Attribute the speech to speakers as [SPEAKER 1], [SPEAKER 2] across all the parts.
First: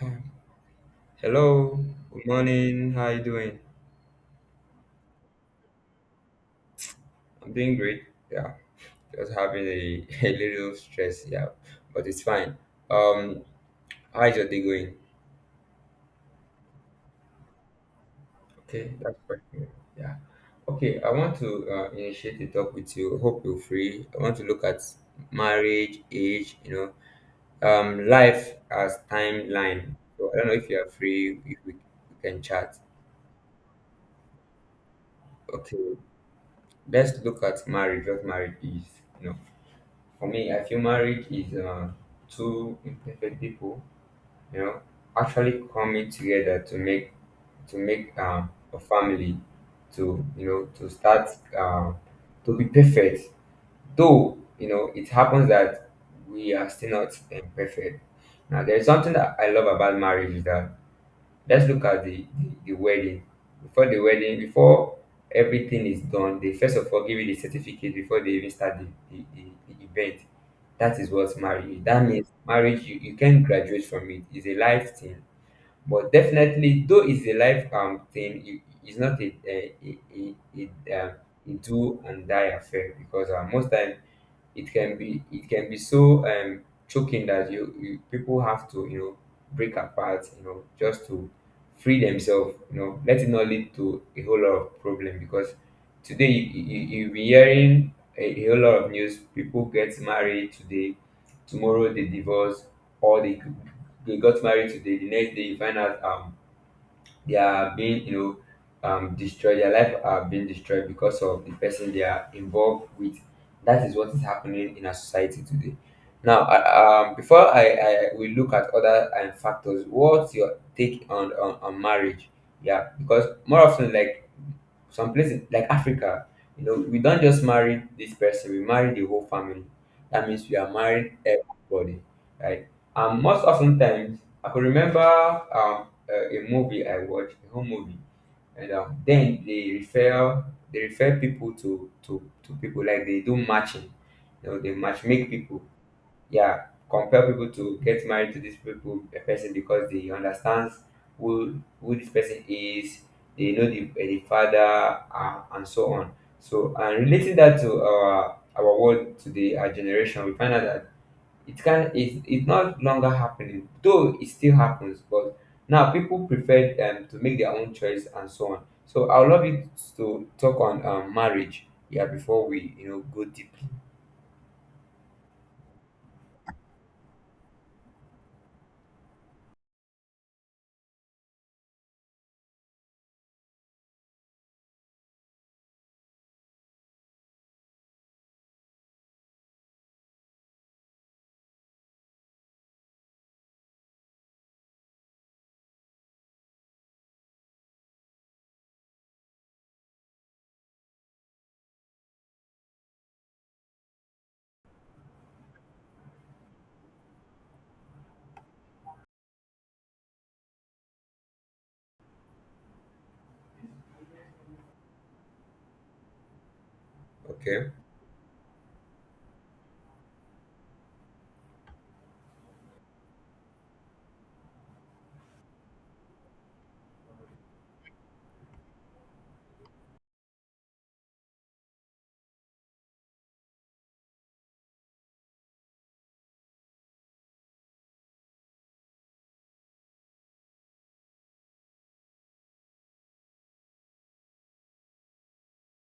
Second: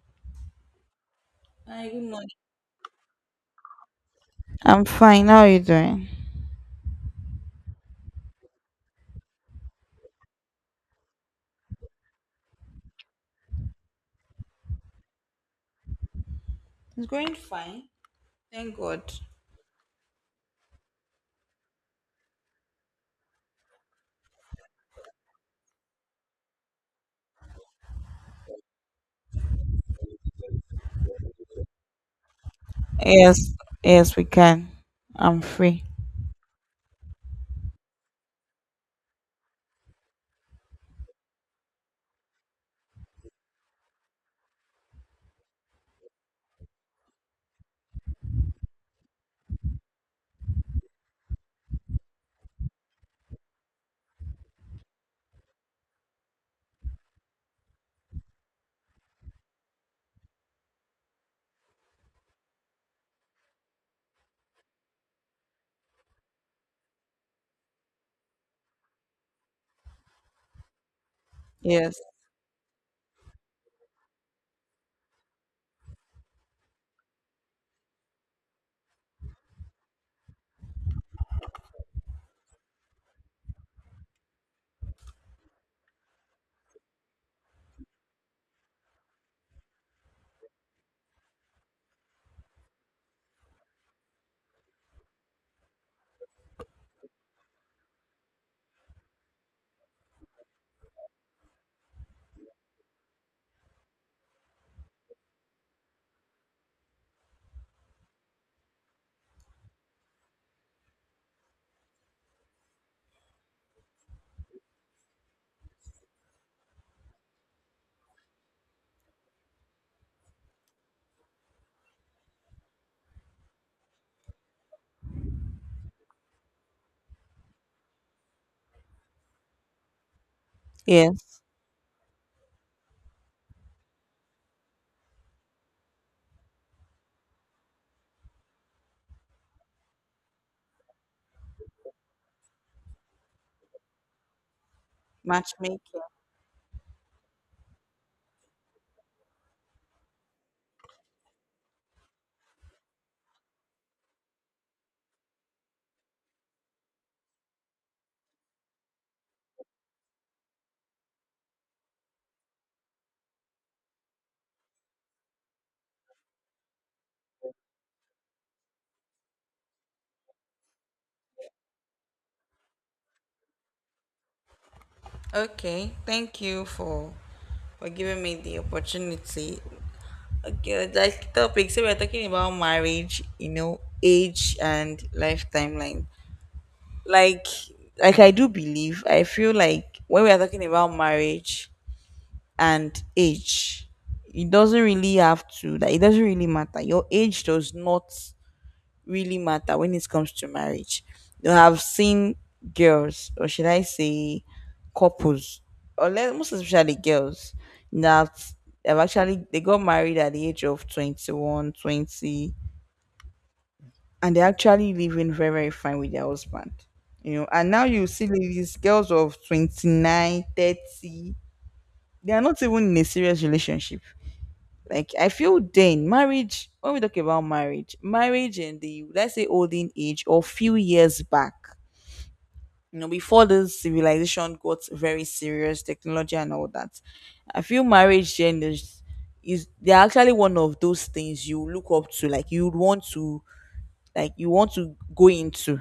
[SPEAKER 1] Um, Hello,
[SPEAKER 2] Hi, good
[SPEAKER 1] good
[SPEAKER 2] morning.
[SPEAKER 1] morning. How you doing?
[SPEAKER 2] I'm fine. How are you doing?
[SPEAKER 1] I'm doing great. Yeah, just having a little stress. Yeah, but it's fine. Um, how's your day going?
[SPEAKER 2] It's going fine. Thank
[SPEAKER 1] Okay,
[SPEAKER 2] God.
[SPEAKER 1] that's perfect. Yeah. Okay, I want to initiate the talk with you. Hope you're free. I want to look at marriage, age, life as timeline. So I don't know if you are free. If we can chat.
[SPEAKER 2] Yes, yes, we can. I'm free.
[SPEAKER 1] Okay, let's look at marriage. What marriage is. You know. For me, I feel marriage is two imperfect people, you know, actually coming together to make a family, to to start um, to be perfect. Though you know, it happens that we are still not perfect. Now, there is something that I love about marriage is that let's look at the wedding. Before the wedding, before everything is done, they first of all give you the certificate before they even start the event. That is what marriage is.
[SPEAKER 2] Yes,
[SPEAKER 1] That means marriage, you can not graduate from it. It's a life thing. But definitely, though it's a life thing, it's not a, um, a do and die affair because most times it can be so choking that you people have to, you know, break apart, you know, just to free themselves, you know. Let it not lead to a whole lot of problem because today you'll be hearing a whole lot of news. People get married today, tomorrow they divorce, or they got married today, the next day you find out they are being, destroyed. Their life are being destroyed because of the person they are involved with. That is what is happening in our society today. Now before I we look at other factors, what's your take on, on marriage? Yeah, because more often, like some places like Africa, you know, we don't just marry this person, we marry the whole family. That means we are married
[SPEAKER 2] yes.
[SPEAKER 1] everybody. Right. And most often times, I could remember a movie I watched, a home movie. And then they refer people to to people, like they do matching, you know, they match make people.
[SPEAKER 2] Matchmaking.
[SPEAKER 1] Yeah, compel people to get married to this people, a person, because they understands who this person is. They know the father, and so on. So, and relating that to our world today, our generation, we find out that it's not longer happening. Though it still happens, but now people prefer to make their own choice and so on. So I would love you to talk on marriage, yeah, before we, you know, go deeply.
[SPEAKER 2] Okay. Thank you for giving me the opportunity. Okay, like topic. So we're talking about marriage, you know, age and life timeline. Like like I do believe, I feel like when we are talking about marriage, and age. It doesn't really have to that it doesn't really matter. Your age does not really matter when it comes to marriage. You have seen girls, or should I say couples, or let, most especially girls, that have actually they got married at the age of 21, 20, and they're actually living very, very fine with their husband. You know, and
[SPEAKER 1] Okay,
[SPEAKER 2] now you see these girls of 29, 30, they are not even in a serious relationship. Like I feel then marriage when we talk about marriage, marriage in the let's say olden age or few years back, you know, before this civilization got very serious, technology and all that. I feel marriage then is they're actually one of those things you look up to, like you would want to like you want to go into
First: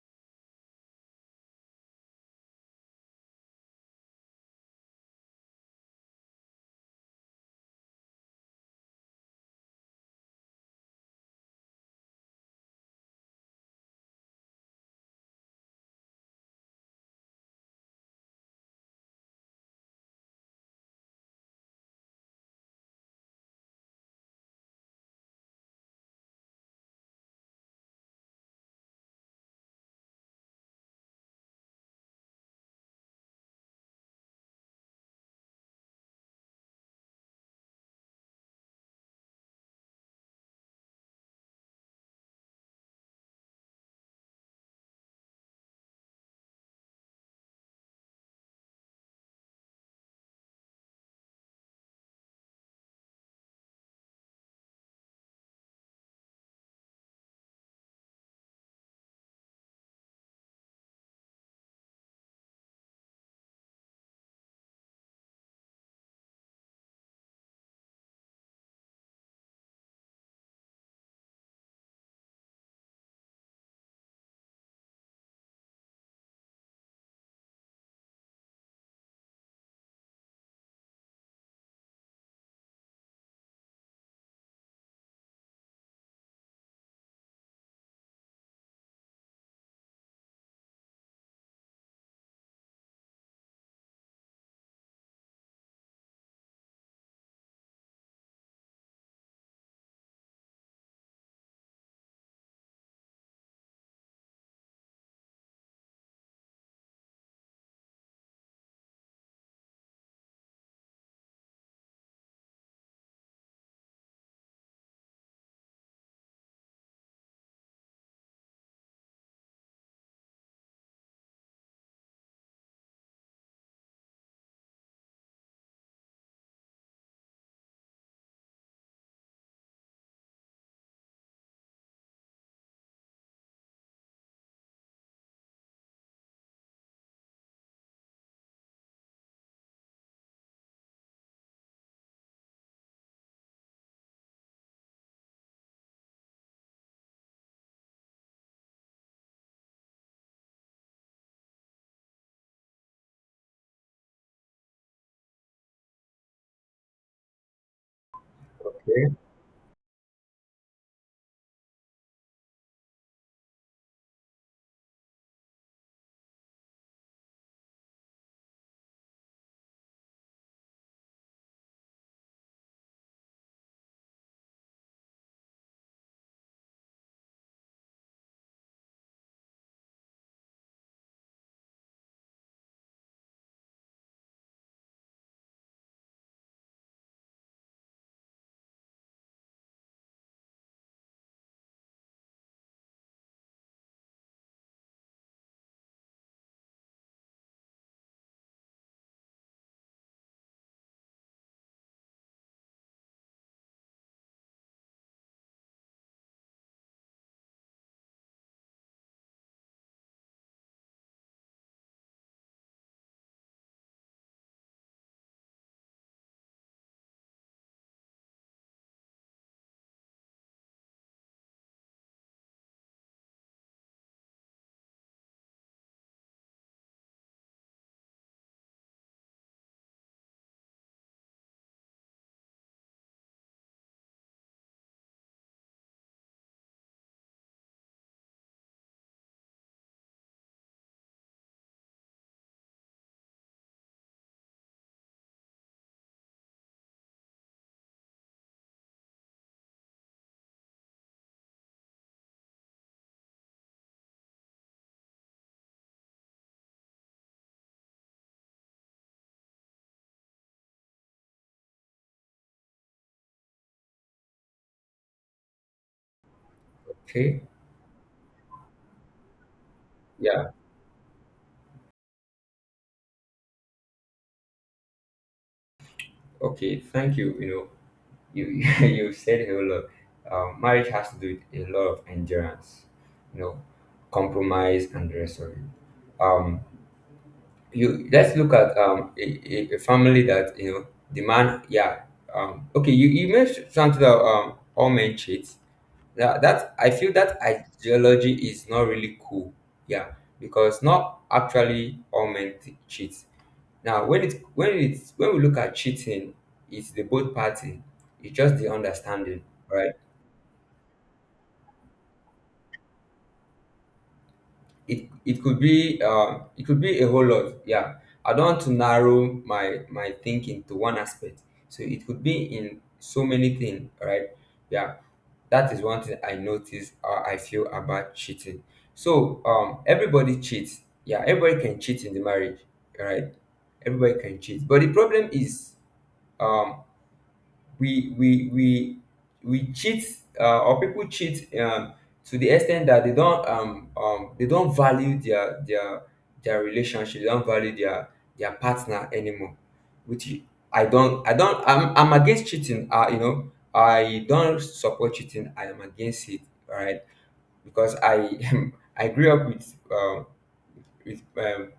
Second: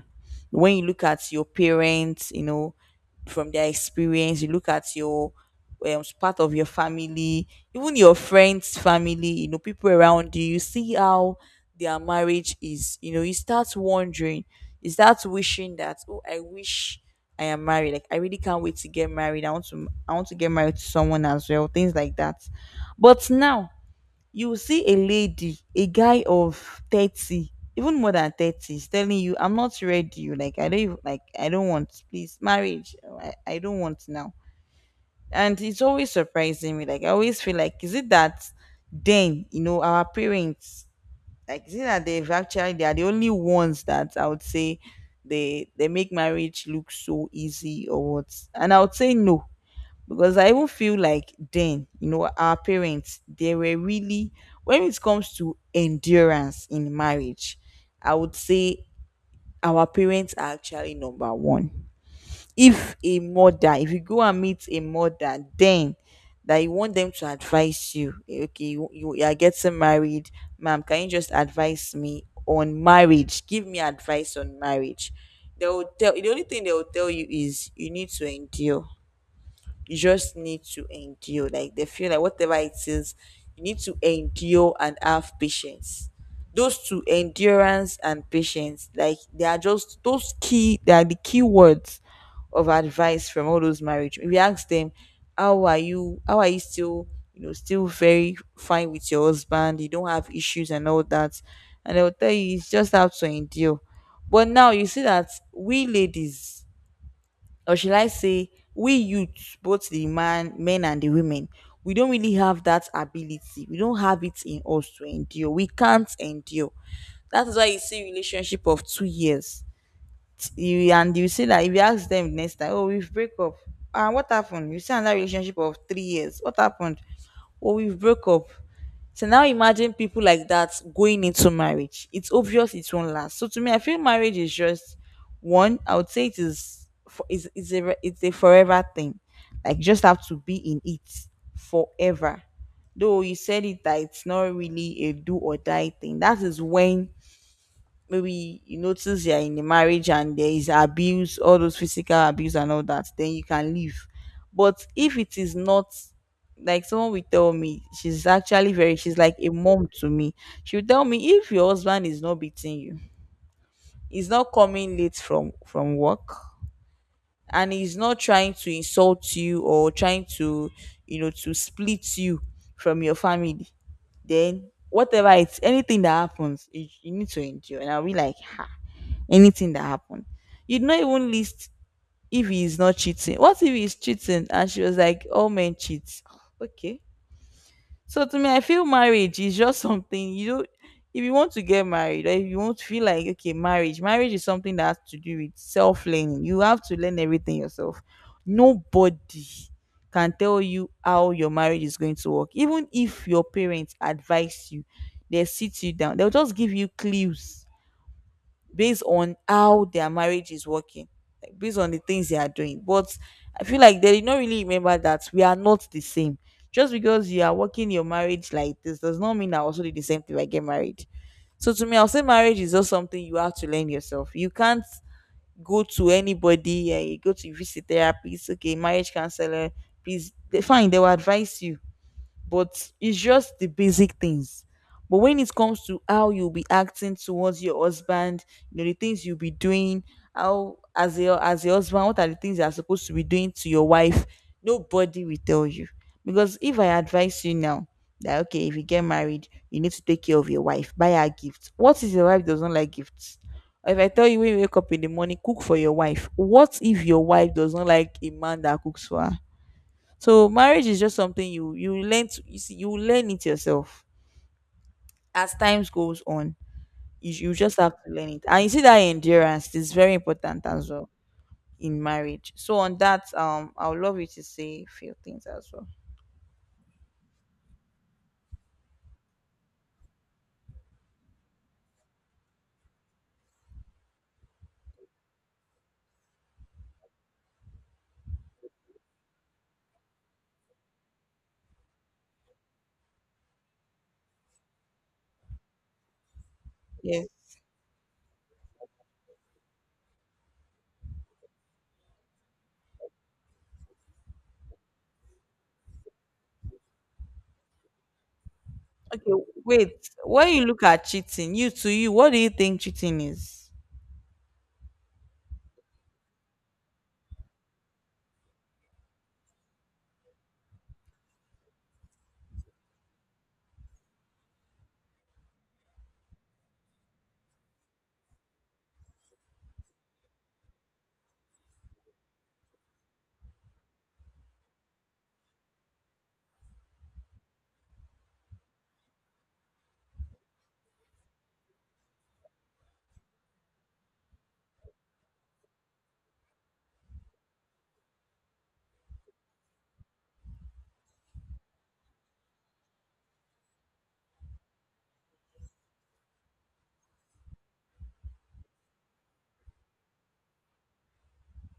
[SPEAKER 2] when you look at your parents, you know, from their experience, you look at your part of your family, even your friends' family, you know, people around you, you see how their marriage is, you know, you start wondering, you start wishing that, oh, I wish I am married. Like I really can't wait to get married. I want to get married to someone as well, things like that. But now you will see a lady, a guy of 30, even more than 30, is telling you, I'm not ready. You Like, I don't, like, I don't want, please, marriage. I don't want now. And it's always surprising me. Like, I always feel like, is it that then, you know, our parents, like, is it that they've actually, they are the only ones that I would say they make marriage look so easy or what? And I would say no because I even feel like then, you know, our parents, they were really, when it comes to endurance in marriage, I would say our parents are actually number one. If a mother, if you go and meet a mother, then that you want them to advise you, okay, you you are getting married, ma'am, can you just advise me on marriage? Give me advice on marriage. They will tell, the only thing they will tell you is you need to endure you just need to endure. Like they feel like whatever it is, you need to endure and have patience. Those two, endurance and patience, like they are just those key. They are the key words of advice from all those marriage. If you ask them, how are you? How are you still? You know, still very fine with your husband. You don't have issues and all that. And they'll tell you it's just how to endure. But now you see that we ladies or should I say, we youths, both the man, men and the women, we don't really have that ability. We don't have it in us to endure. We can't endure. That is why you see relationship of 2 years. You and you see that if you ask them next time, oh, we've break up. And what happened? You see another relationship of 3 years. What happened? Or we broke up. So now imagine people like that going into marriage. It's obvious it won't last. So to me, I feel marriage is just one. I would say it is for it's a forever thing. Like you just have to be in it forever. Though you said it that it's not really a do or die thing. That is when maybe you notice you're in a marriage and there is abuse, all those physical abuse and all that, then you can leave. But if it is not like someone will tell me, she's actually very, she's
[SPEAKER 1] okay,
[SPEAKER 2] like a mom to me. She'll tell me if your husband is not beating you, he's not coming late from work, and he's not trying to insult you or trying to, you know, to split you from your family, then whatever it's anything that happens, you need to endure. And I'll be like, anything that happened. You'd not even list if he is not cheating. What if he's cheating? And she was like, all men cheat. Okay. So to me, I feel marriage is just something you don't if you want to get married or if you want to feel like okay, marriage, marriage is something that has to do with self-learning. You have to learn everything yourself. Nobody can tell you how your marriage is going to work. Even if your parents advise you, they sit you down, they'll just give you clues based on how their marriage is working, like based on the things they are doing. But I feel like they did not really remember that we are not the same. Just because you are working your marriage like this does not mean I also did the same thing when I get married. So to me, I'll say marriage is just something you have to learn yourself. You can't go to anybody, you go to visit therapist, okay, marriage counselor, please, they, fine, they will advise you but it's just the basic things. But when it comes to how you'll be acting towards your husband, you know, the things you'll be doing, how as your husband, what are the things you're supposed to be doing to your wife, nobody will tell you. Because if I advise you now that okay, if you get married, you need to take care of your wife, buy her gifts. What if your wife doesn't like gifts? If I tell you when you wake up in the morning, cook for your wife. What if your wife doesn't like a man that cooks for her? So marriage is just something you you learn to you see you learn it yourself as times goes on.
[SPEAKER 1] okay,
[SPEAKER 2] You just have to learn it, and you see that endurance is very
[SPEAKER 1] yeah.
[SPEAKER 2] important as well in marriage. So on that, I would love you to say a few things as well.
[SPEAKER 1] Okay, thank you. You know, you you said a whole lot. Marriage has to do with a lot of endurance, you know, compromise and the rest of it. Um, you, let's look at a family, that you know, the man, yeah. Okay, you mentioned something that all men cheat. That I feel
[SPEAKER 2] Yes.
[SPEAKER 1] that ideology is not really cool, yeah, because not actually all men cheat. Now, when it when we look at cheating, it's the both party. It's just the
[SPEAKER 2] Okay.
[SPEAKER 1] understanding, right?
[SPEAKER 2] Wait. When you look at cheating, you to you, what do you think cheating is?
[SPEAKER 1] It it could be a whole lot. Yeah, I don't want to narrow my thinking to one aspect. So it could be in so many things, right? Yeah, that is one thing I notice or I feel about cheating. So everybody cheats. Yeah, everybody can cheat in the marriage, right? Everybody can cheat, but the problem is um we we we we cheat, or people cheat to the extent that they don't value their relationship, they don't value their partner anymore, which I don't I'm against cheating. You know, I don't support cheating, I am against it. All right, because I I grew up with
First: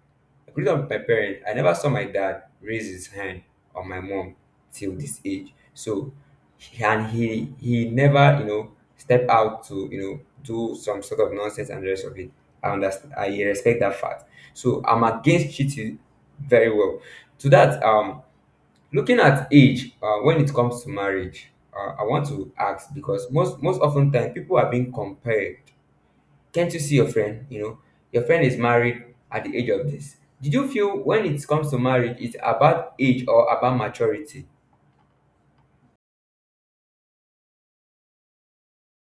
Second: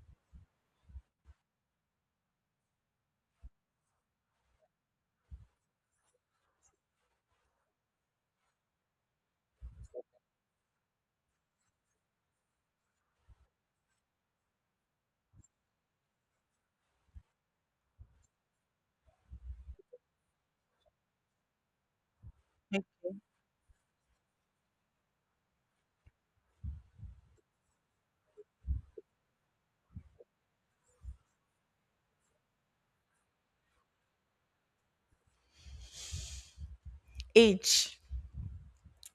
[SPEAKER 1] growing up with my parents, I never saw my dad raise his hand on my mom till this age. So, he- and he he never, you know, step out to, you know, do some sort of nonsense and the rest of it. I understand. I respect that fact. So I'm against cheating very well. To that, looking at age, when it comes to marriage, I want to ask because most often time people are being compared. Can't you see your friend? You know, your friend is married at the age of this. Did you feel when it comes to marriage, it's about age or about maturity?
[SPEAKER 2] Age.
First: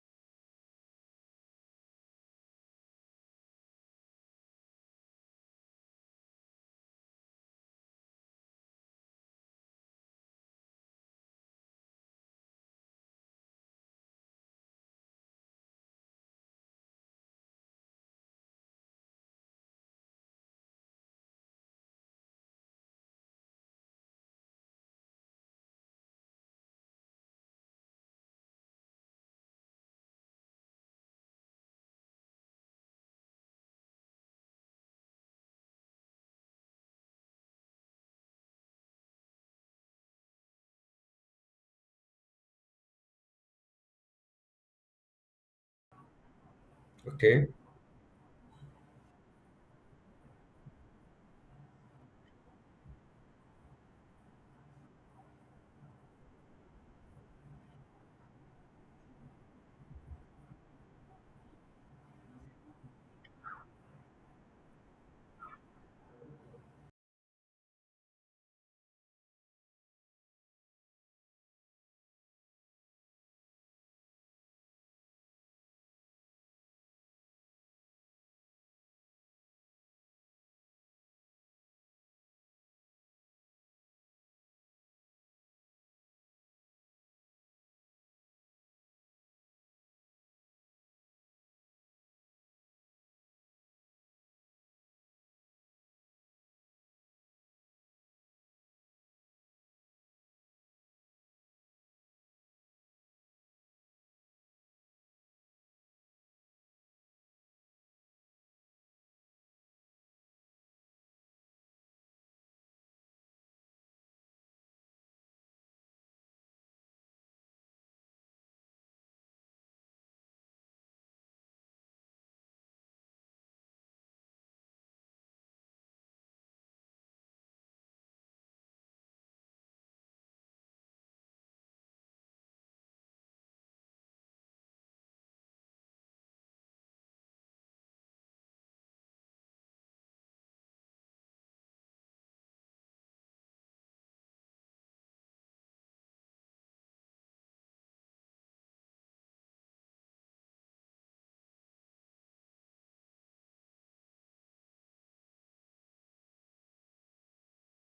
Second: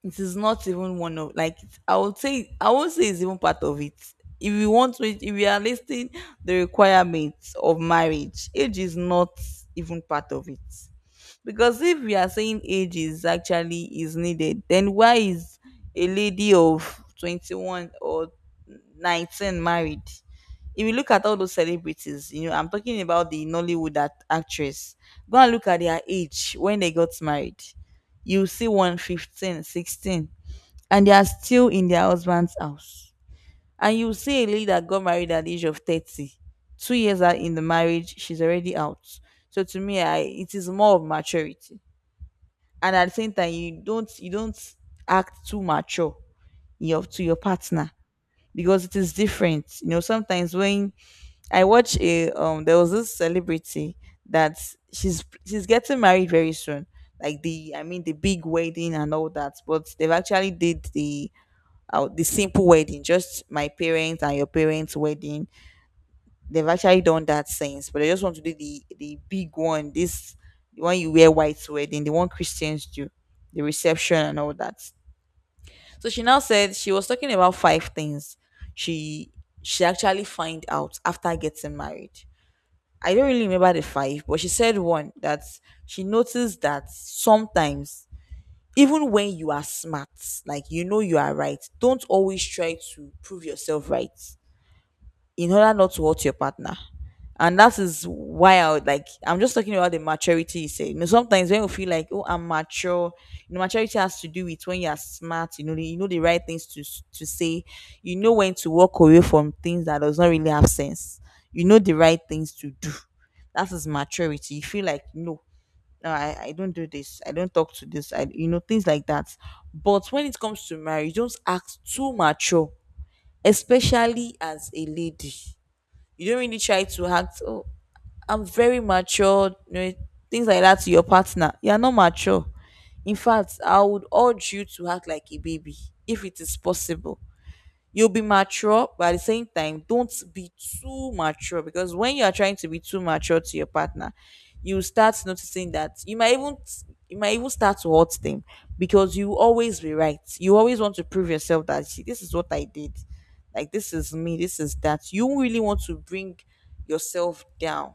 [SPEAKER 2] It is not even one of like I would say I won't say it's even part of it if you want to if we are listing the requirements of marriage age is not even part of it because if we are saying age is actually is needed, then why is a lady of 21 or 19 married? If you look at all those celebrities, you know, I'm talking about the Nollywood actress. Go and look at their age when they got married. You see one 15, 16, and they are still in their husband's house. And you see a lady that got married at the age of 30. 2 years out in the marriage, she's already out. So to me, I, it is more of maturity and at the same time you don't act too mature your to your
[SPEAKER 1] Okay,
[SPEAKER 2] partner because it is different you know sometimes when I watch a there was this celebrity that she's getting married very soon like the I mean the big wedding and all that but they've actually did the simple wedding just my parents and your parents wedding. They've actually done that since, but they just want to do the big one. This the one you wear white to wedding, the one Christians do, the reception and all that. So she now said she was talking about five things she she actually find out after getting married. I don't really remember the five, but she said one that she noticed that sometimes even when you are smart, like you know you are right, don't always try to prove yourself right in order not to hurt your partner and that is why I would like I'm just talking about the maturity you say. You know, sometimes when you feel like, oh, I'm mature, you know, maturity has to do with when you are smart, you know, you know the right things to say, you know when to walk away from things that does not really have sense. You know the right things to do. That is maturity. You feel like no, no, I don't do this, I don't talk to this, I you know, things like that. But when it comes to marriage, don't act too mature, especially as a lady, you don't really try to act, oh, I'm very mature, things like that to your partner. You're not mature. In fact, I would urge you to act like a baby if it is possible. You'll be mature, but at the same time, don't be too mature, because when you are trying to be too mature to your partner, you start noticing that you might even start to hurt them because you always be right. You always want to prove yourself that, "See, this is what I did, like this is me, this is that." You really want to bring yourself down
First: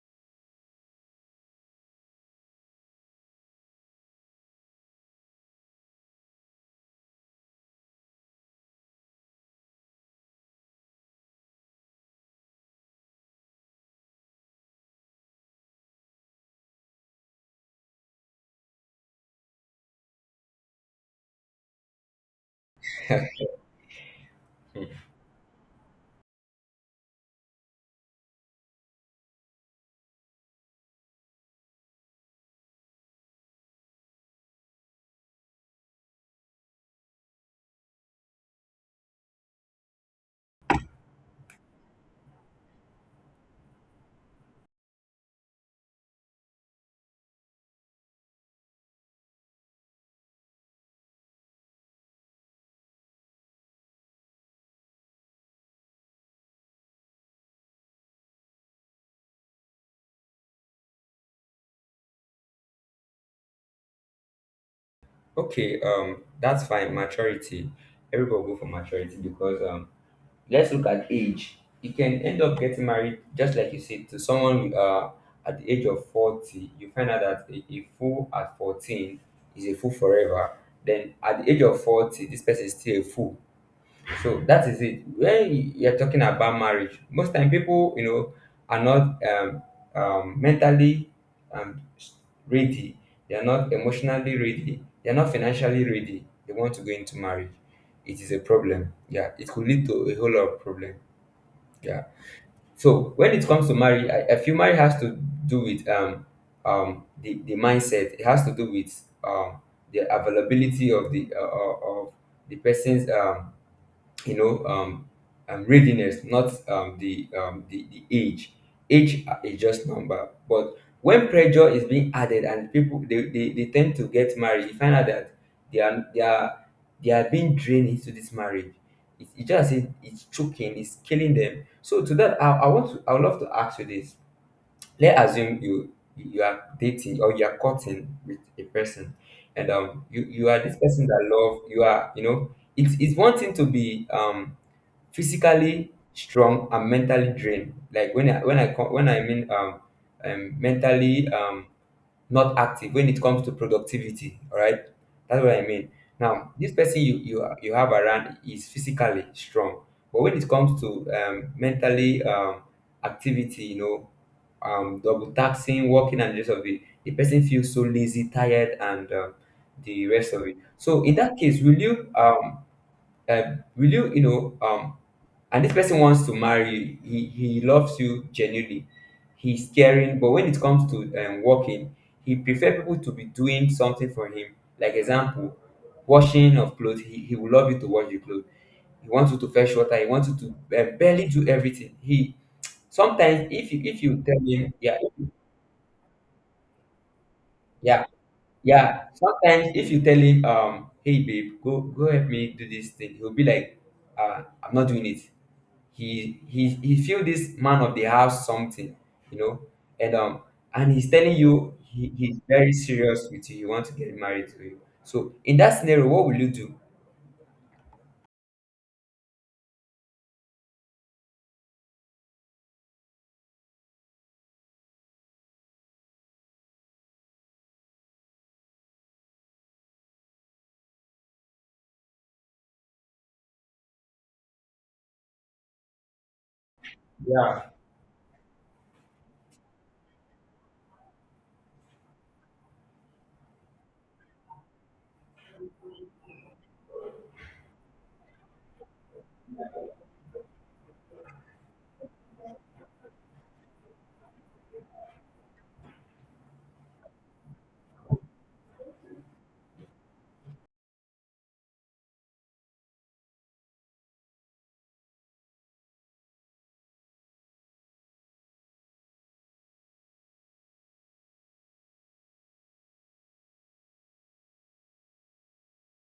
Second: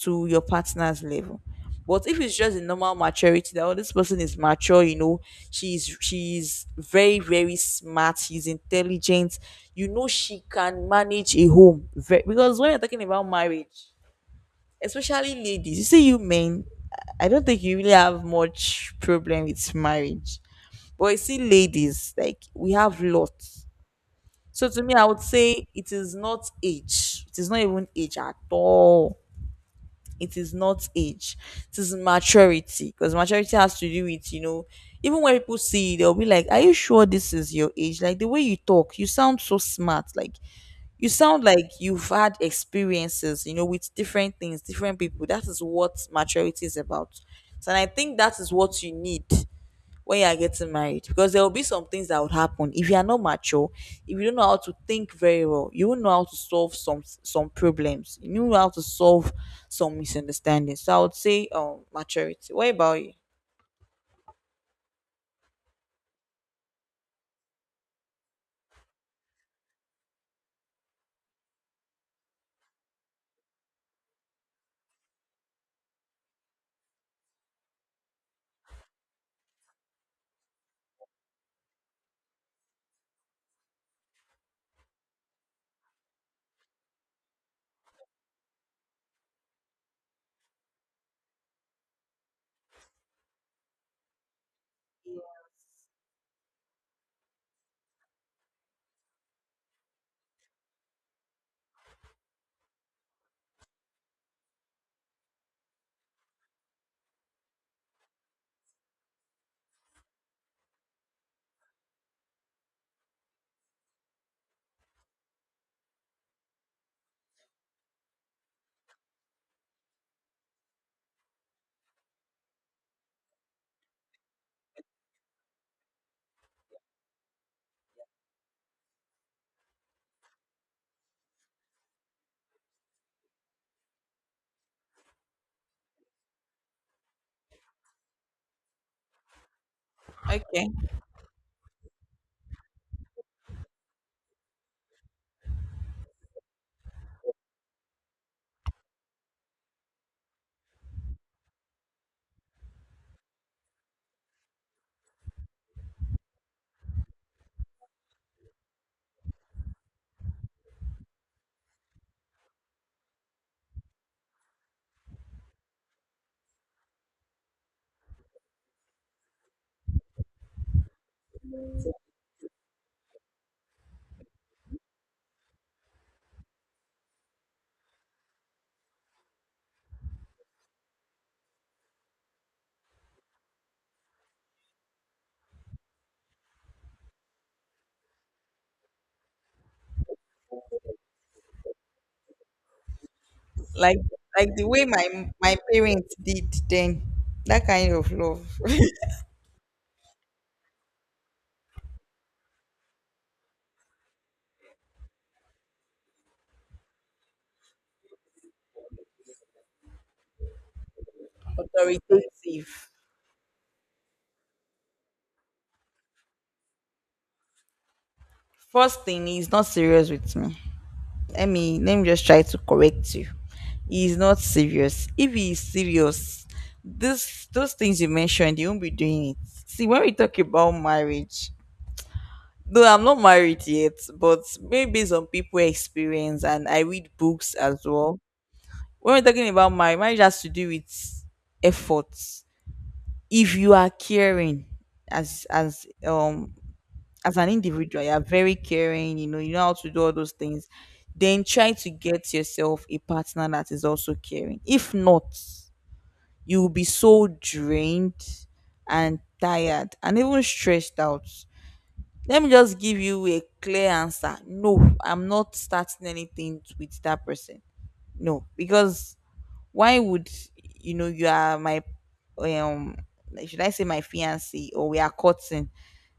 [SPEAKER 2] to your partner's level. But if it's just a normal maturity that, oh, this person is mature, you know, she's very very smart, she's intelligent, you know she can manage a home. Because when you're talking about marriage, especially ladies, you see you men, I don't think you really have much problem with marriage. But I see ladies, like we have lots. So to me, I would say it is not age. It is not even age at all. It is not age. It is maturity, because maturity has to do with. Even when people see you, they'll be like, "Are you sure this is your age? Like the way you talk, you sound so smart. Like you sound like you've had experiences, with different things, different people." That is what maturity is about. So, and I think that is what you need when you are getting married, because there will be some things that would happen if you are not mature. If you don't know how to think very well, you won't know how to solve some problems, you know how to solve some misunderstandings. So I would say, maturity. What about you?
[SPEAKER 1] okay, that's fine. Maturity. Everybody will go for maturity because let's look at age. You can end up getting married, just like you said, to someone at the age of 40. You find out that a fool at 14 is a fool forever. Then at the age of 40, this person is still a fool. So that is it. When you're talking about marriage, most time people, you know, are not mentally um, ready. They are not emotionally ready. They are not financially ready. They want to go into marriage. It is a problem. Yeah, it could lead to a whole lot of problem. Yeah. So when it comes to marriage, I feel marriage has to do with the mindset. It has to do with the availability of the person's you know um, readiness, not the age. Age is just number, but when pressure is being added and people they tend to get married, you find out that they are they are they are being drained into this marriage. It's choking, it's killing them. So to that, I want to, I would love to ask you this. Let's assume you are dating or you are courting with a person, and you you are
[SPEAKER 2] Okay.
[SPEAKER 1] this person that love you, are, you know, it's one thing to be physically strong and mentally drained. Like when I mean mentally, not active when it comes to productivity. All right, that's what I mean. Now this person you have around is physically strong, but when it comes to mentally activity, you know, double taxing, working and the rest of it, the person feels so lazy, tired, and the rest of it. So in that case, will you uh, will you, you know, and this person wants to marry you, he loves you genuinely, he's caring, but when it comes to working, he prefer people to be doing something for him. Like example, washing of clothes, he will love you to wash your clothes, he wants you to fetch water, he wants you to barely do everything. He sometimes, if you,
[SPEAKER 2] Like
[SPEAKER 1] tell
[SPEAKER 2] like the
[SPEAKER 1] him,
[SPEAKER 2] way
[SPEAKER 1] yeah, if
[SPEAKER 2] my
[SPEAKER 1] you-
[SPEAKER 2] my parents did then. That kind
[SPEAKER 1] yeah,
[SPEAKER 2] of love.
[SPEAKER 1] yeah, sometimes if you tell him, hey babe, go help me do this thing, he'll be like, I'm not doing it. He feel this man of the house something, you know. And and he's telling you, he's
[SPEAKER 2] Authoritative.
[SPEAKER 1] very serious with you, he wants to get married to you. So in that scenario, what will you do?
[SPEAKER 2] First thing is not serious with me. Let me just try to correct you. He is not serious. If he is serious, this those things you mentioned, you won't be doing it. See, when we talk about marriage, though I'm not married yet, but maybe based on people experience, and I read books
[SPEAKER 1] Yeah.
[SPEAKER 2] as well. When we're talking about marriage, marriage has to do with efforts. If you are caring, as as um as an individual, you're very caring, you know how to do all those things, then try to get yourself a partner that is also caring. If not, you will be so drained and tired and even stressed out. Let me just give you a clear answer. No, I'm not starting anything with that person. No, because why would, you know, you are my um should I say my fiance, or we are courting?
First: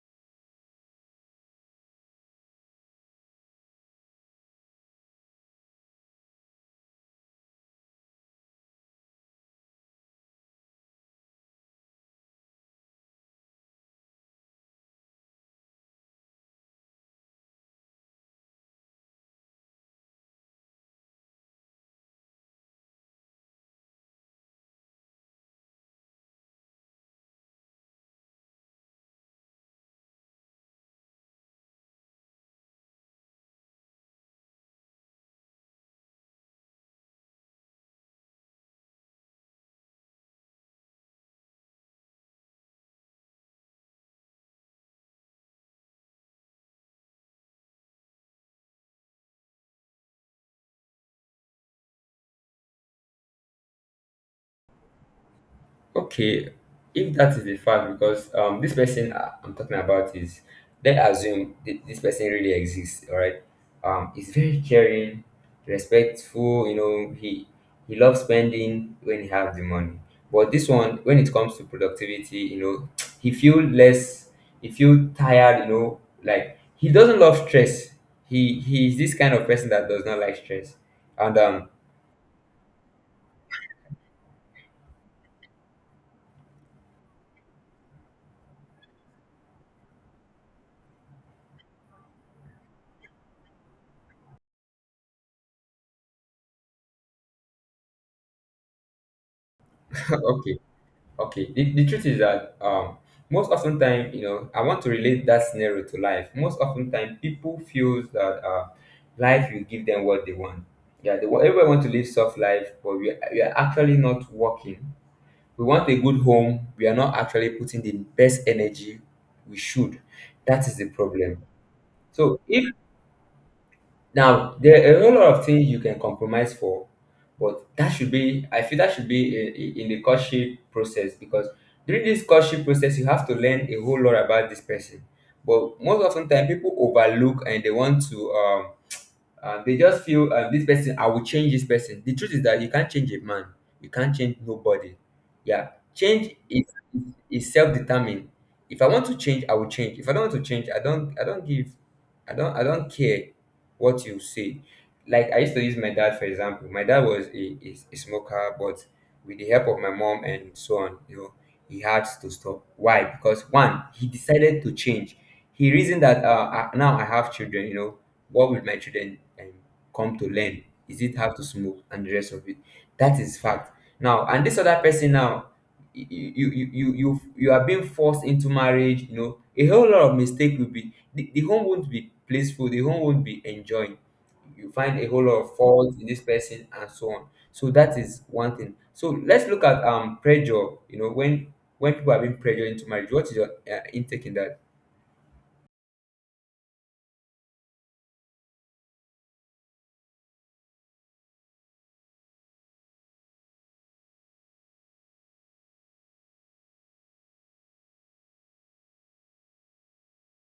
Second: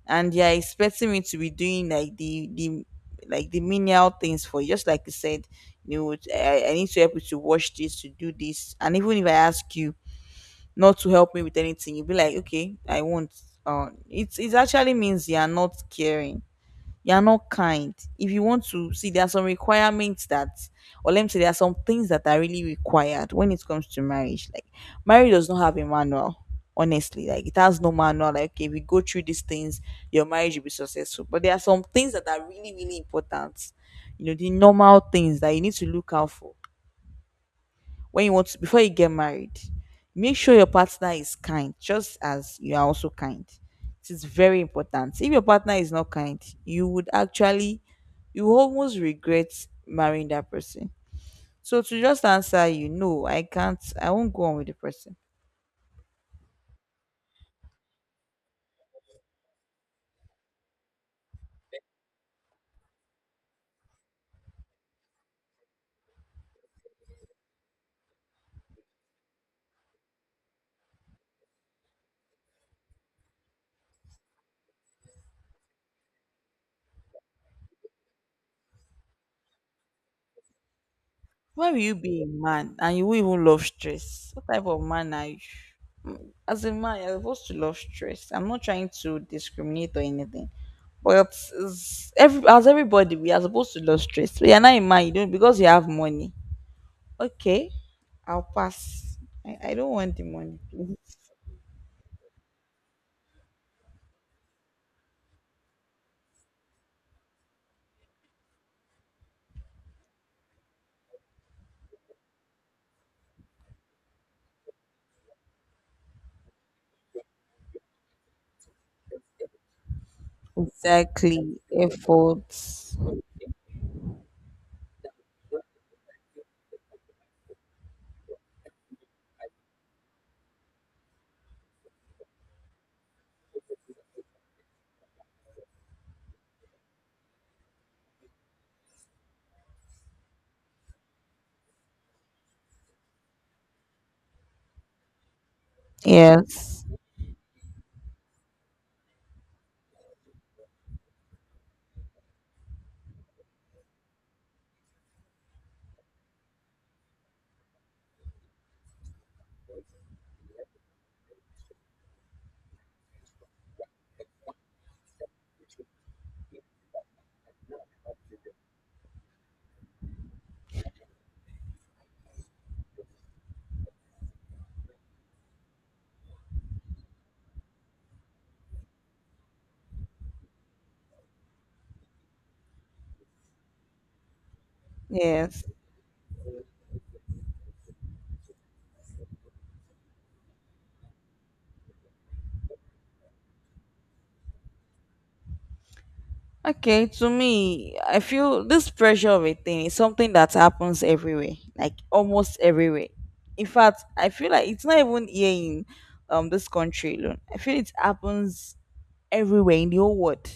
[SPEAKER 2] And you're expecting me to be doing like the menial things for you, just like you said, you know, I need to help you to wash this, to do this. And even if I ask you not to help me with anything, you'll be like, okay, I won't. It actually means you are not caring, you're not kind. If you want to see, there are some requirements that, or let me say, there are some things that are really required when it comes to marriage. Like, marriage does not have a manual, honestly. Like, it has no manual. Like, okay, if you go through these things, your marriage will be successful. But there are some things that are really, really important. You know, the normal things that you need to look out for when you want to, before you get married, make sure your partner is kind, just as you are also kind. It is very important. If your partner is not kind, you would actually you will almost regret marrying that person. So to just answer you, no, I can't, I won't go on with the person.
[SPEAKER 1] Okay, if that is the fact, because this person I'm talking about is, let's assume this person really exists, all right? He's very caring, respectful. You know, he loves spending when he has the money. But this one, when it comes to productivity, you know, he feel less, he feel tired. You know, like he doesn't love stress. He is this kind of person that does not like stress. And
[SPEAKER 2] Why will you be a man and you won't even love stress? What type of man are you? As a man, you're supposed to love stress. I'm not trying to discriminate or anything, but it's- every as everybody, we are supposed to love stress. But you're not a man, you don't, because you have money. Okay, I'll pass. I don't want the money.
[SPEAKER 1] okay,
[SPEAKER 2] Please.
[SPEAKER 1] okay, the truth is that most often time, you know, I want to relate that scenario to life. Most often time, people feels that life will give them what they want. Yeah, everybody want to live soft life, but we are actually not working. We want a good home. We are not actually putting the best energy we should. That is the problem.
[SPEAKER 2] Exactly,
[SPEAKER 1] So if
[SPEAKER 2] efforts.
[SPEAKER 1] now, there are a whole lot of things you can compromise for, but that should be, I feel that should be in the courtship process, because during this courtship process, you have to learn a whole lot about this person. But most often time, people overlook and they want to they just feel this person, I will change this person. The truth is that you can't change a man. You can't change nobody. Yeah, change is
[SPEAKER 2] Yes,
[SPEAKER 1] is self-determined. If I want to change, I will change. If I don't want to change, I don't care what you say. Like, I used to use my dad for example. My dad was a smoker, but with the help of my mom and so on, you know, he had to stop. Why? Because, one, he decided to change. He reasoned that now I have children. You know, what will my children come to learn? Is it how to smoke and the rest of it? That is fact. Now, and this other person now, you are being forced into marriage. You know, a whole lot of mistake will be the home won't be blissful. The home won't be enjoying. You find a whole lot of
[SPEAKER 2] yes.
[SPEAKER 1] fault in this person and so on. So that is one thing. So let's look at pressure. You know, when people are being pressured into marriage, what is your intake in that?
[SPEAKER 2] Okay, to me, I feel this pressure of a thing is something that happens everywhere, like almost everywhere. In fact, I feel like it's not even here in this country alone. I feel it happens everywhere in the whole world.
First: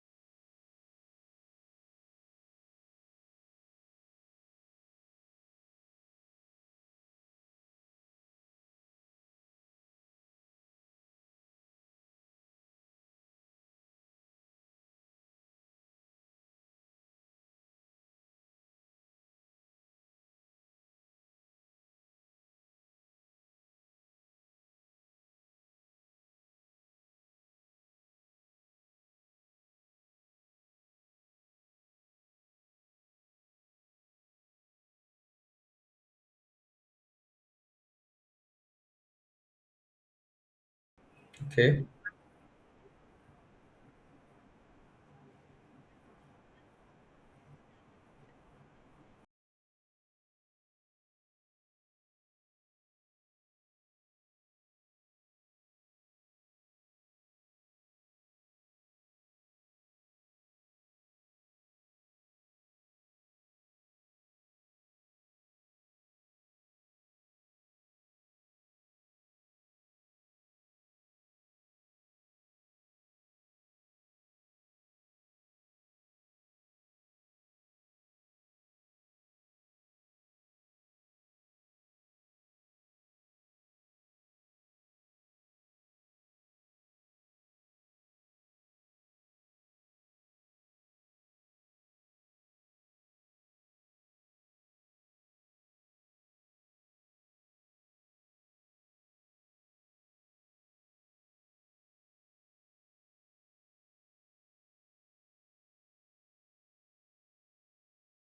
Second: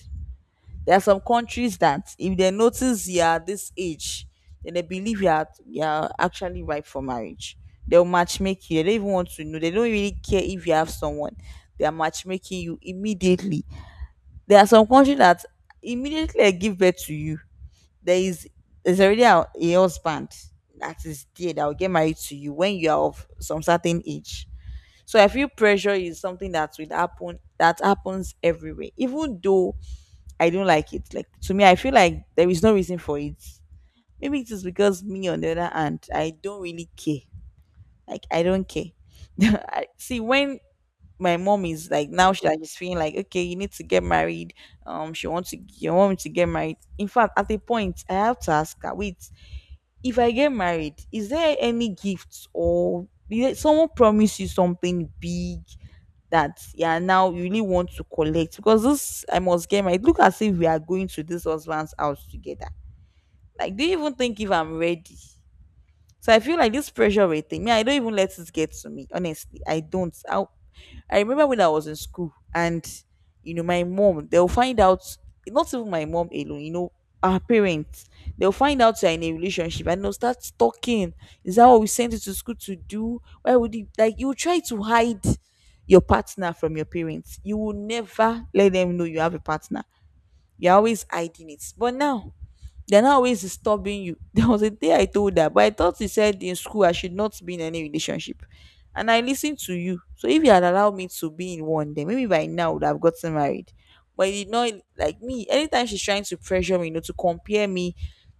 [SPEAKER 2] There are some countries that if they notice you are this age, then they believe you are actually ripe for marriage. They'll matchmake you. They don't even want to know. They don't really care if you have someone. They are matchmaking you immediately. There are some countries that immediately I give birth to you, there is there's already a husband that is there that will get married to you when you are of some certain age. So I feel pressure is something that will happen, that happens everywhere. Even though I don't like it, like to me, I feel like there is no reason for it. Maybe it is because me, on the other hand, I don't really care. Like, I don't care. See, when my mom
[SPEAKER 1] Okay.
[SPEAKER 2] is like now she's feeling like, okay, you need to get married, she wants to you want me to get married. In fact, at a point I have to ask her, wait, if I get married, is there any gifts, or did someone promise you something big that, yeah, now you really want to collect, because this, I must get married, look as if we are going to this husband's house together. Like, do you even think if I'm ready? So I feel like this pressure rate thing, me, I don't even let it get to me. Honestly, I don't. I remember when I was in school, and, you know, my mom, they'll find out, not even my mom alone, you know, our parents, they'll find out you're in a relationship, and they'll start talking. Is that what we sent you to school to do? Why would you, like, you try to hide your partner from your parents. You will never let them know you have a partner. You're always hiding it. But now, they're not always disturbing you. There was a day I told her, but I thought he said in school I should not be in any relationship. And I listened to you. So if you had allowed me to be in one, then maybe by now I would have gotten married. But you know, like me, anytime she's trying to pressure me, to compare me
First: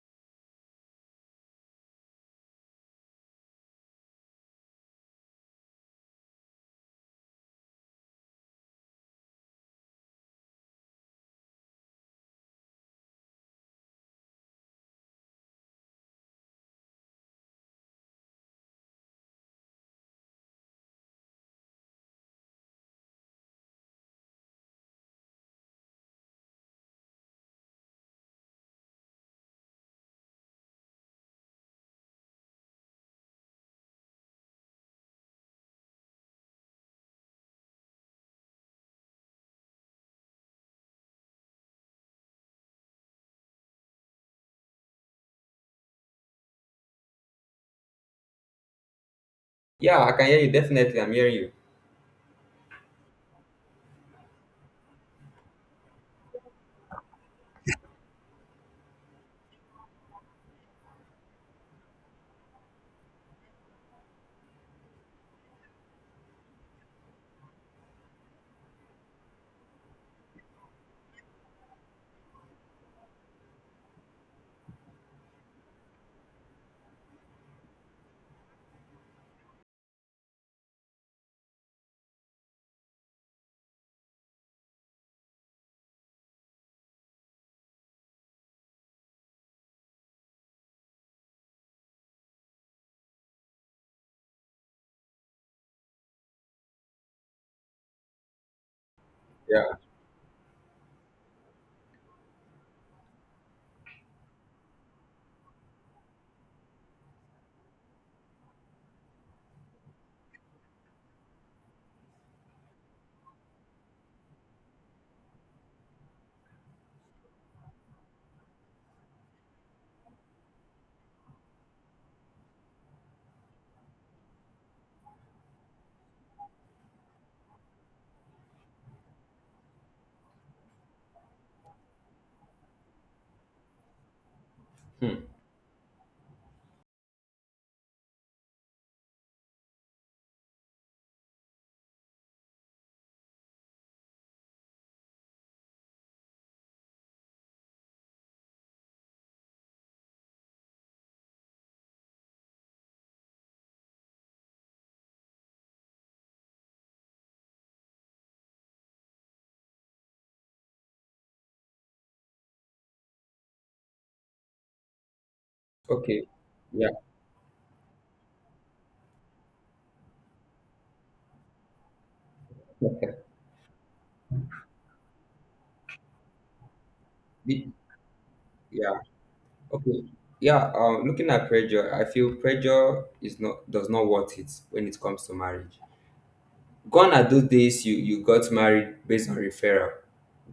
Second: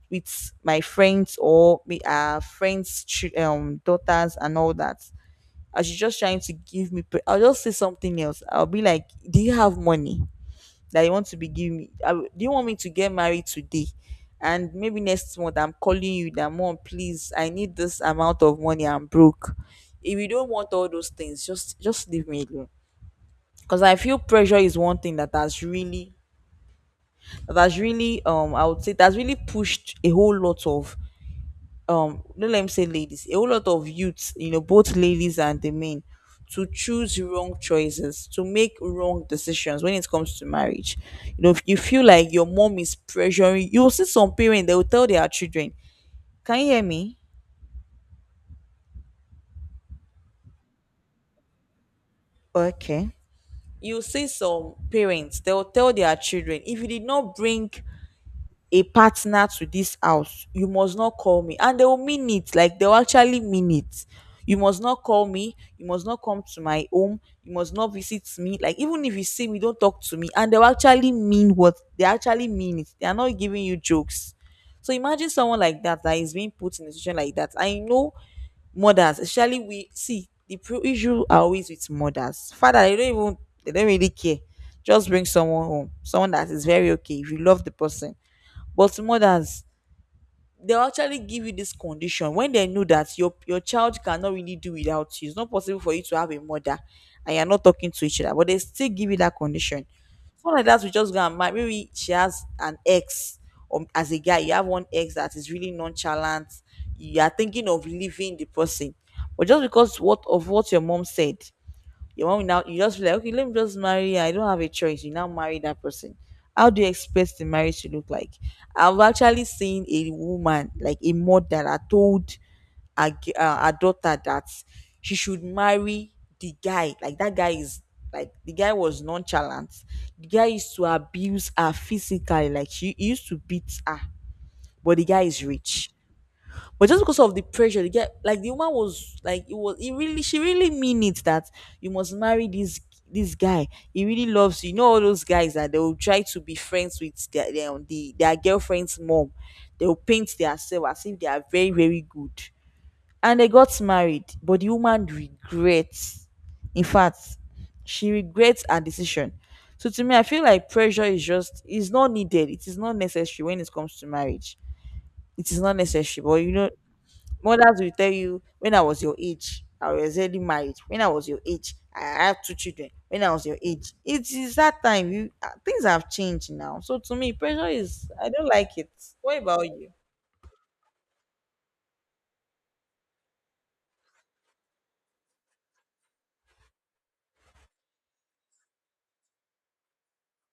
[SPEAKER 2] with my friends, or me, our friends' daughters and all that, and she's just trying to give me. I'll just say something else. I'll be like, "Do you have money, that you want to be giving me? Do you want me to get married today, and maybe next month I'm calling you that, mom, please, I need this amount of money, I'm broke? If you don't want all those things, just leave me alone, because I feel pressure is one thing that has really, I would say, that's really pushed a whole lot of no, let me say, ladies, a whole lot of youths, you know, both ladies and the men, to choose wrong choices, to make wrong decisions when it comes to marriage. You know, if you feel like your mom is pressuring, you'll see some parents, they will tell their children, can you hear me?"
[SPEAKER 1] Yeah, I can hear you. Definitely, I'm hearing you.
[SPEAKER 2] Okay. You see some parents, they will tell their children, if you did not bring a partner to this house, you must not call me. And they will mean it. Like, they'll actually mean it. You must not call me. You must not come to my home. You must not visit me. Like, even if you see me, don't talk to me. And they'll actually mean, what they actually mean it. They are not giving you jokes. So imagine someone like that, that is being put in a situation like that. I know mothers, especially we see the issue are always with mothers. Father, they don't really care. Just bring someone home, someone that is very okay. If you love the person, but mothers, they'll actually give you this condition when they know that your child cannot really do without you. It's not possible for you to have a mother and you're not talking to each other, but they still give you that
[SPEAKER 1] Yeah.
[SPEAKER 2] condition. Someone like that, we just go and marry. Maybe she has an ex, or as a guy, you have one ex that is really nonchalant. You are thinking of leaving the person, but just because what of what your mom said, your mom will now, you just feel like, okay, let me just marry her. I don't have a choice. You now marry that person. How do you expect the marriage to look like? I've actually seen a woman, like a mother that told her, her daughter that she should marry the guy. Like that guy is, like the guy was nonchalant. The guy used to abuse her physically. Like she he used to beat her, but the guy
[SPEAKER 1] Hmm.
[SPEAKER 2] is rich. But just because of the pressure, they get, like the woman was like, it was, it really, she really mean it that you must marry this guy. He really loves you. You know all those guys that they will try to be friends with their girlfriend's mom. They will paint themselves as if they are very, very good. And they got married, but the woman regrets. In fact, she regrets her decision. So to me, I feel like pressure is not needed. It is not necessary when it comes to marriage. It is not necessary,
[SPEAKER 1] Okay.
[SPEAKER 2] but you know,
[SPEAKER 1] Yeah.
[SPEAKER 2] mothers will tell you, when I was your age, I was already married. When I was your age, I had two children. When I was your age, it is that time. You Things have changed now. So to me, pressure
[SPEAKER 1] Be-
[SPEAKER 2] is, I don't like it.
[SPEAKER 1] Yeah.
[SPEAKER 2] What about you?
[SPEAKER 1] Okay. Yeah. Looking at pressure, I feel pressure is not, does not worth it when it comes to marriage. Gone are those days you got married based on referral.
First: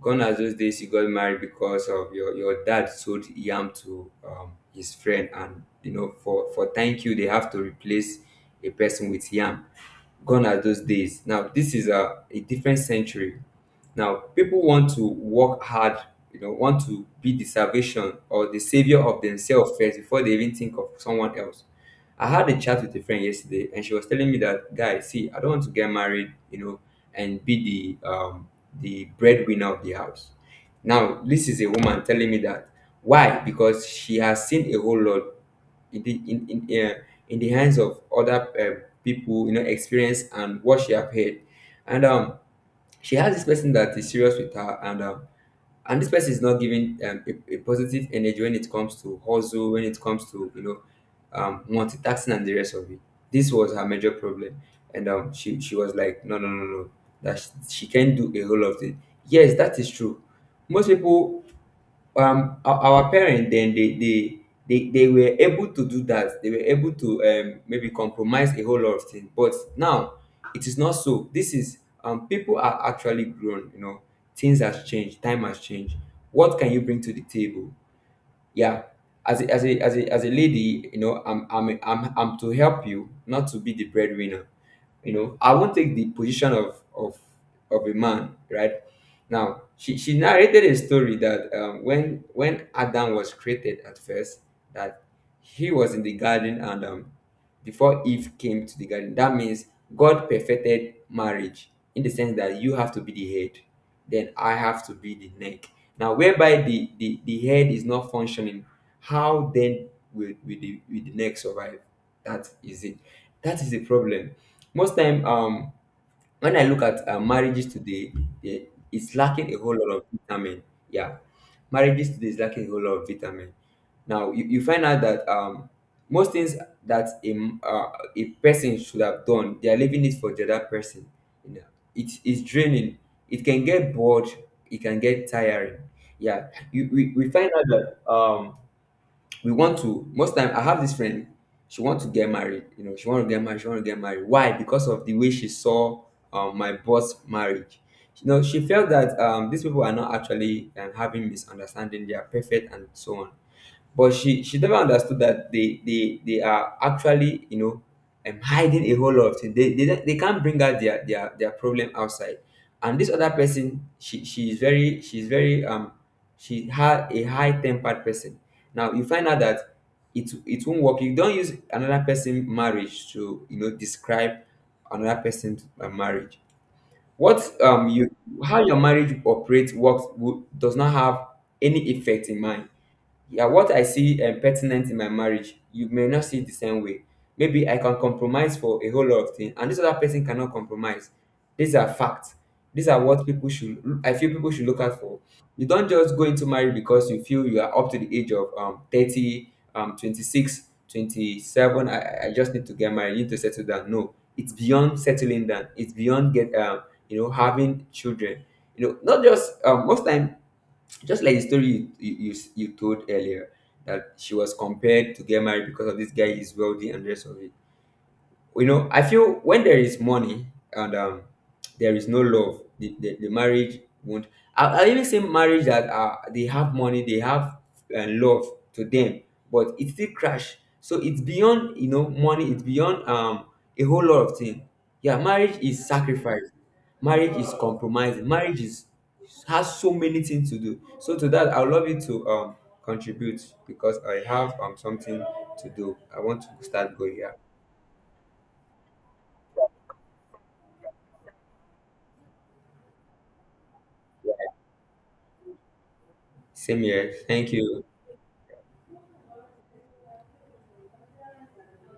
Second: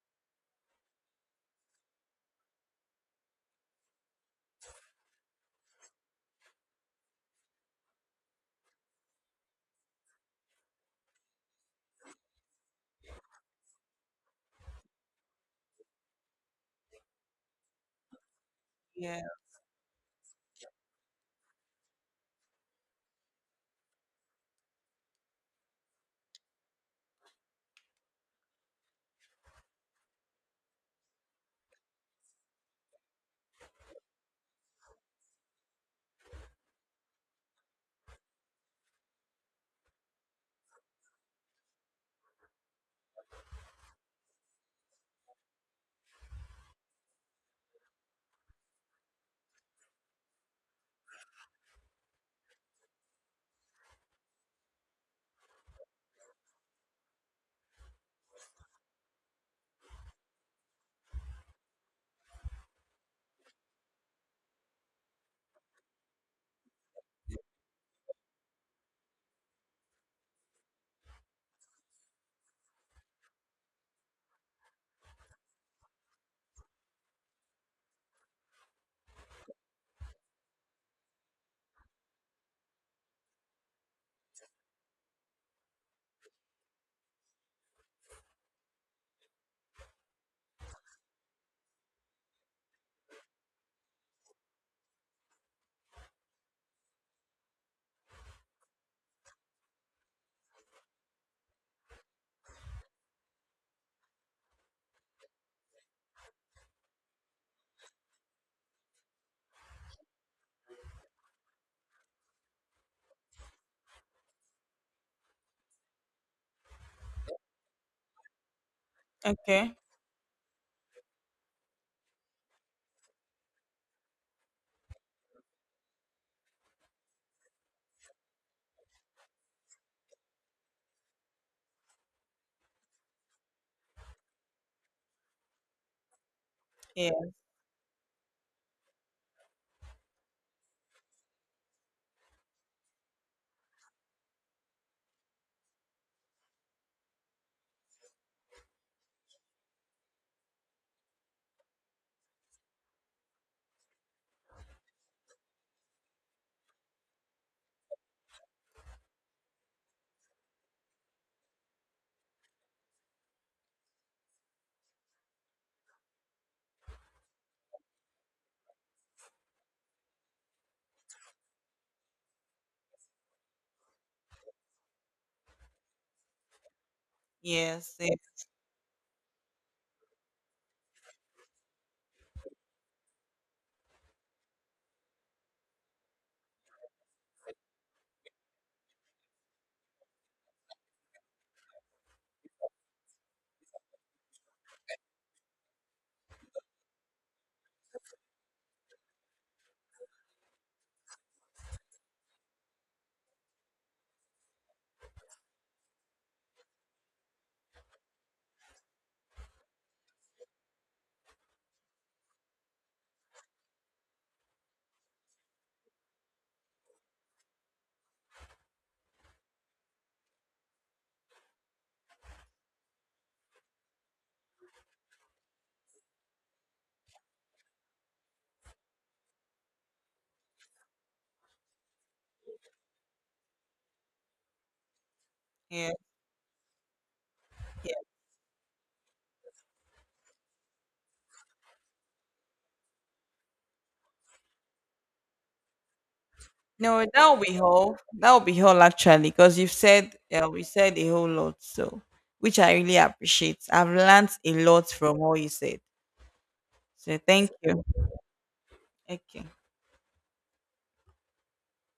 [SPEAKER 1] Gone are those days you got married because of your dad sold yam to his friend, and for thank you, they have to replace a person with yam. Gone are those days. Now, this is a different century. Now, people want to work hard, want to be the salvation or the savior of
[SPEAKER 2] Yeah.
[SPEAKER 1] themselves first before they even think of someone else. I had a chat with a friend yesterday, and she was telling me that, guy, see, I don't want to get married, and be the breadwinner of the house. Now, this is a woman telling me that. Why? Because she has seen a whole lot in the in in, uh, in the hands of other people, you know, experience and what she have heard, and she has this person that is serious with her, and this person is not giving a positive energy when it comes to hustle, when it comes to, multitasking and the rest of it. This was her major problem. And she was like, no no no no, that she can't do a whole lot of it. Yes, that is true. Most people, our parent dem they dey they were able to do that. They were able to maybe compromise a whole lot of things, but now it is not so. This is, people are actually grown, you know, things has changed, time has changed. What can you bring to the table? Yeah, as a, as a as a as a lady, you know, I'm to help you, not to be the breadwinner. You know, I won't take the position of a man, right? Now, she narrated a story that, when Adam was created at first, that he was in the garden, and before Eve came to the garden. That means God perfected marriage in the sense that you have to be the head, then I have to be the neck. Now, whereby the head is not functioning, how then will the neck survive? That is it. That is the problem. Most time, when I look at marriages today, it's lacking a whole
[SPEAKER 2] Okay.
[SPEAKER 1] lot of vitamin. Yeah, marriages today is lacking a whole lot of vitamin. Now you find out that most things that a person should have done, they are leaving it for the other person. You know, it is draining. It can get bored. It can get tiring. Yeah,
[SPEAKER 2] Yeah.
[SPEAKER 1] we find out that we want to. Most time, I have this friend. She want to get married, she want to get married, she want to get married. Why? Because of the way she saw my boss marriage. You know, she felt that these people are not actually having misunderstanding, they are perfect and so on. But she never understood that they are actually, hiding a whole lot of things. They, they can't bring out their problem outside. And this other person, she is very, she's very, she had a high tempered person. Now you find out that it won't work. You don't use another person marriage to, describe another person's marriage. What
[SPEAKER 2] Yes.
[SPEAKER 1] you
[SPEAKER 2] Yes.
[SPEAKER 1] how your marriage operates does not have any effect in mind. Yeah, what I see, pertinent in my marriage, you may not see it the same way. Maybe I can compromise for a whole lot of things, and this other person cannot compromise. These are facts. These are what people should. I feel people should look out for. You don't just go into marriage because you feel you are up to the age of 30, 26, 27. I just need to get married. I need to settle down. No, it's beyond settling down. It's beyond get you know having children. You know, not just most time, just like the story you told earlier, that she was compared to get married because of this guy is wealthy and the rest of it. You know, I feel when there is money, and, there is no love, the marriage won't. I even say marriage that, they have money, they have, love to them, but it still crash. So it's beyond, money. It's beyond, a whole lot of things. Yeah, marriage is
[SPEAKER 2] Yeah.
[SPEAKER 1] sacrifice. Marriage is
[SPEAKER 2] Yeah.
[SPEAKER 1] compromise. Marriage is has so many things to do. So to that, I would love you to contribute, because I have something to do. I want to start
[SPEAKER 2] No,
[SPEAKER 1] going here.
[SPEAKER 2] that'll be all. That'll be all, actually, because you've said, we said a whole lot, so, which I really appreciate. I've learned a lot from all you said.
[SPEAKER 1] Same here.
[SPEAKER 2] So thank
[SPEAKER 1] Thank
[SPEAKER 2] you.
[SPEAKER 1] you.
[SPEAKER 2] Okay.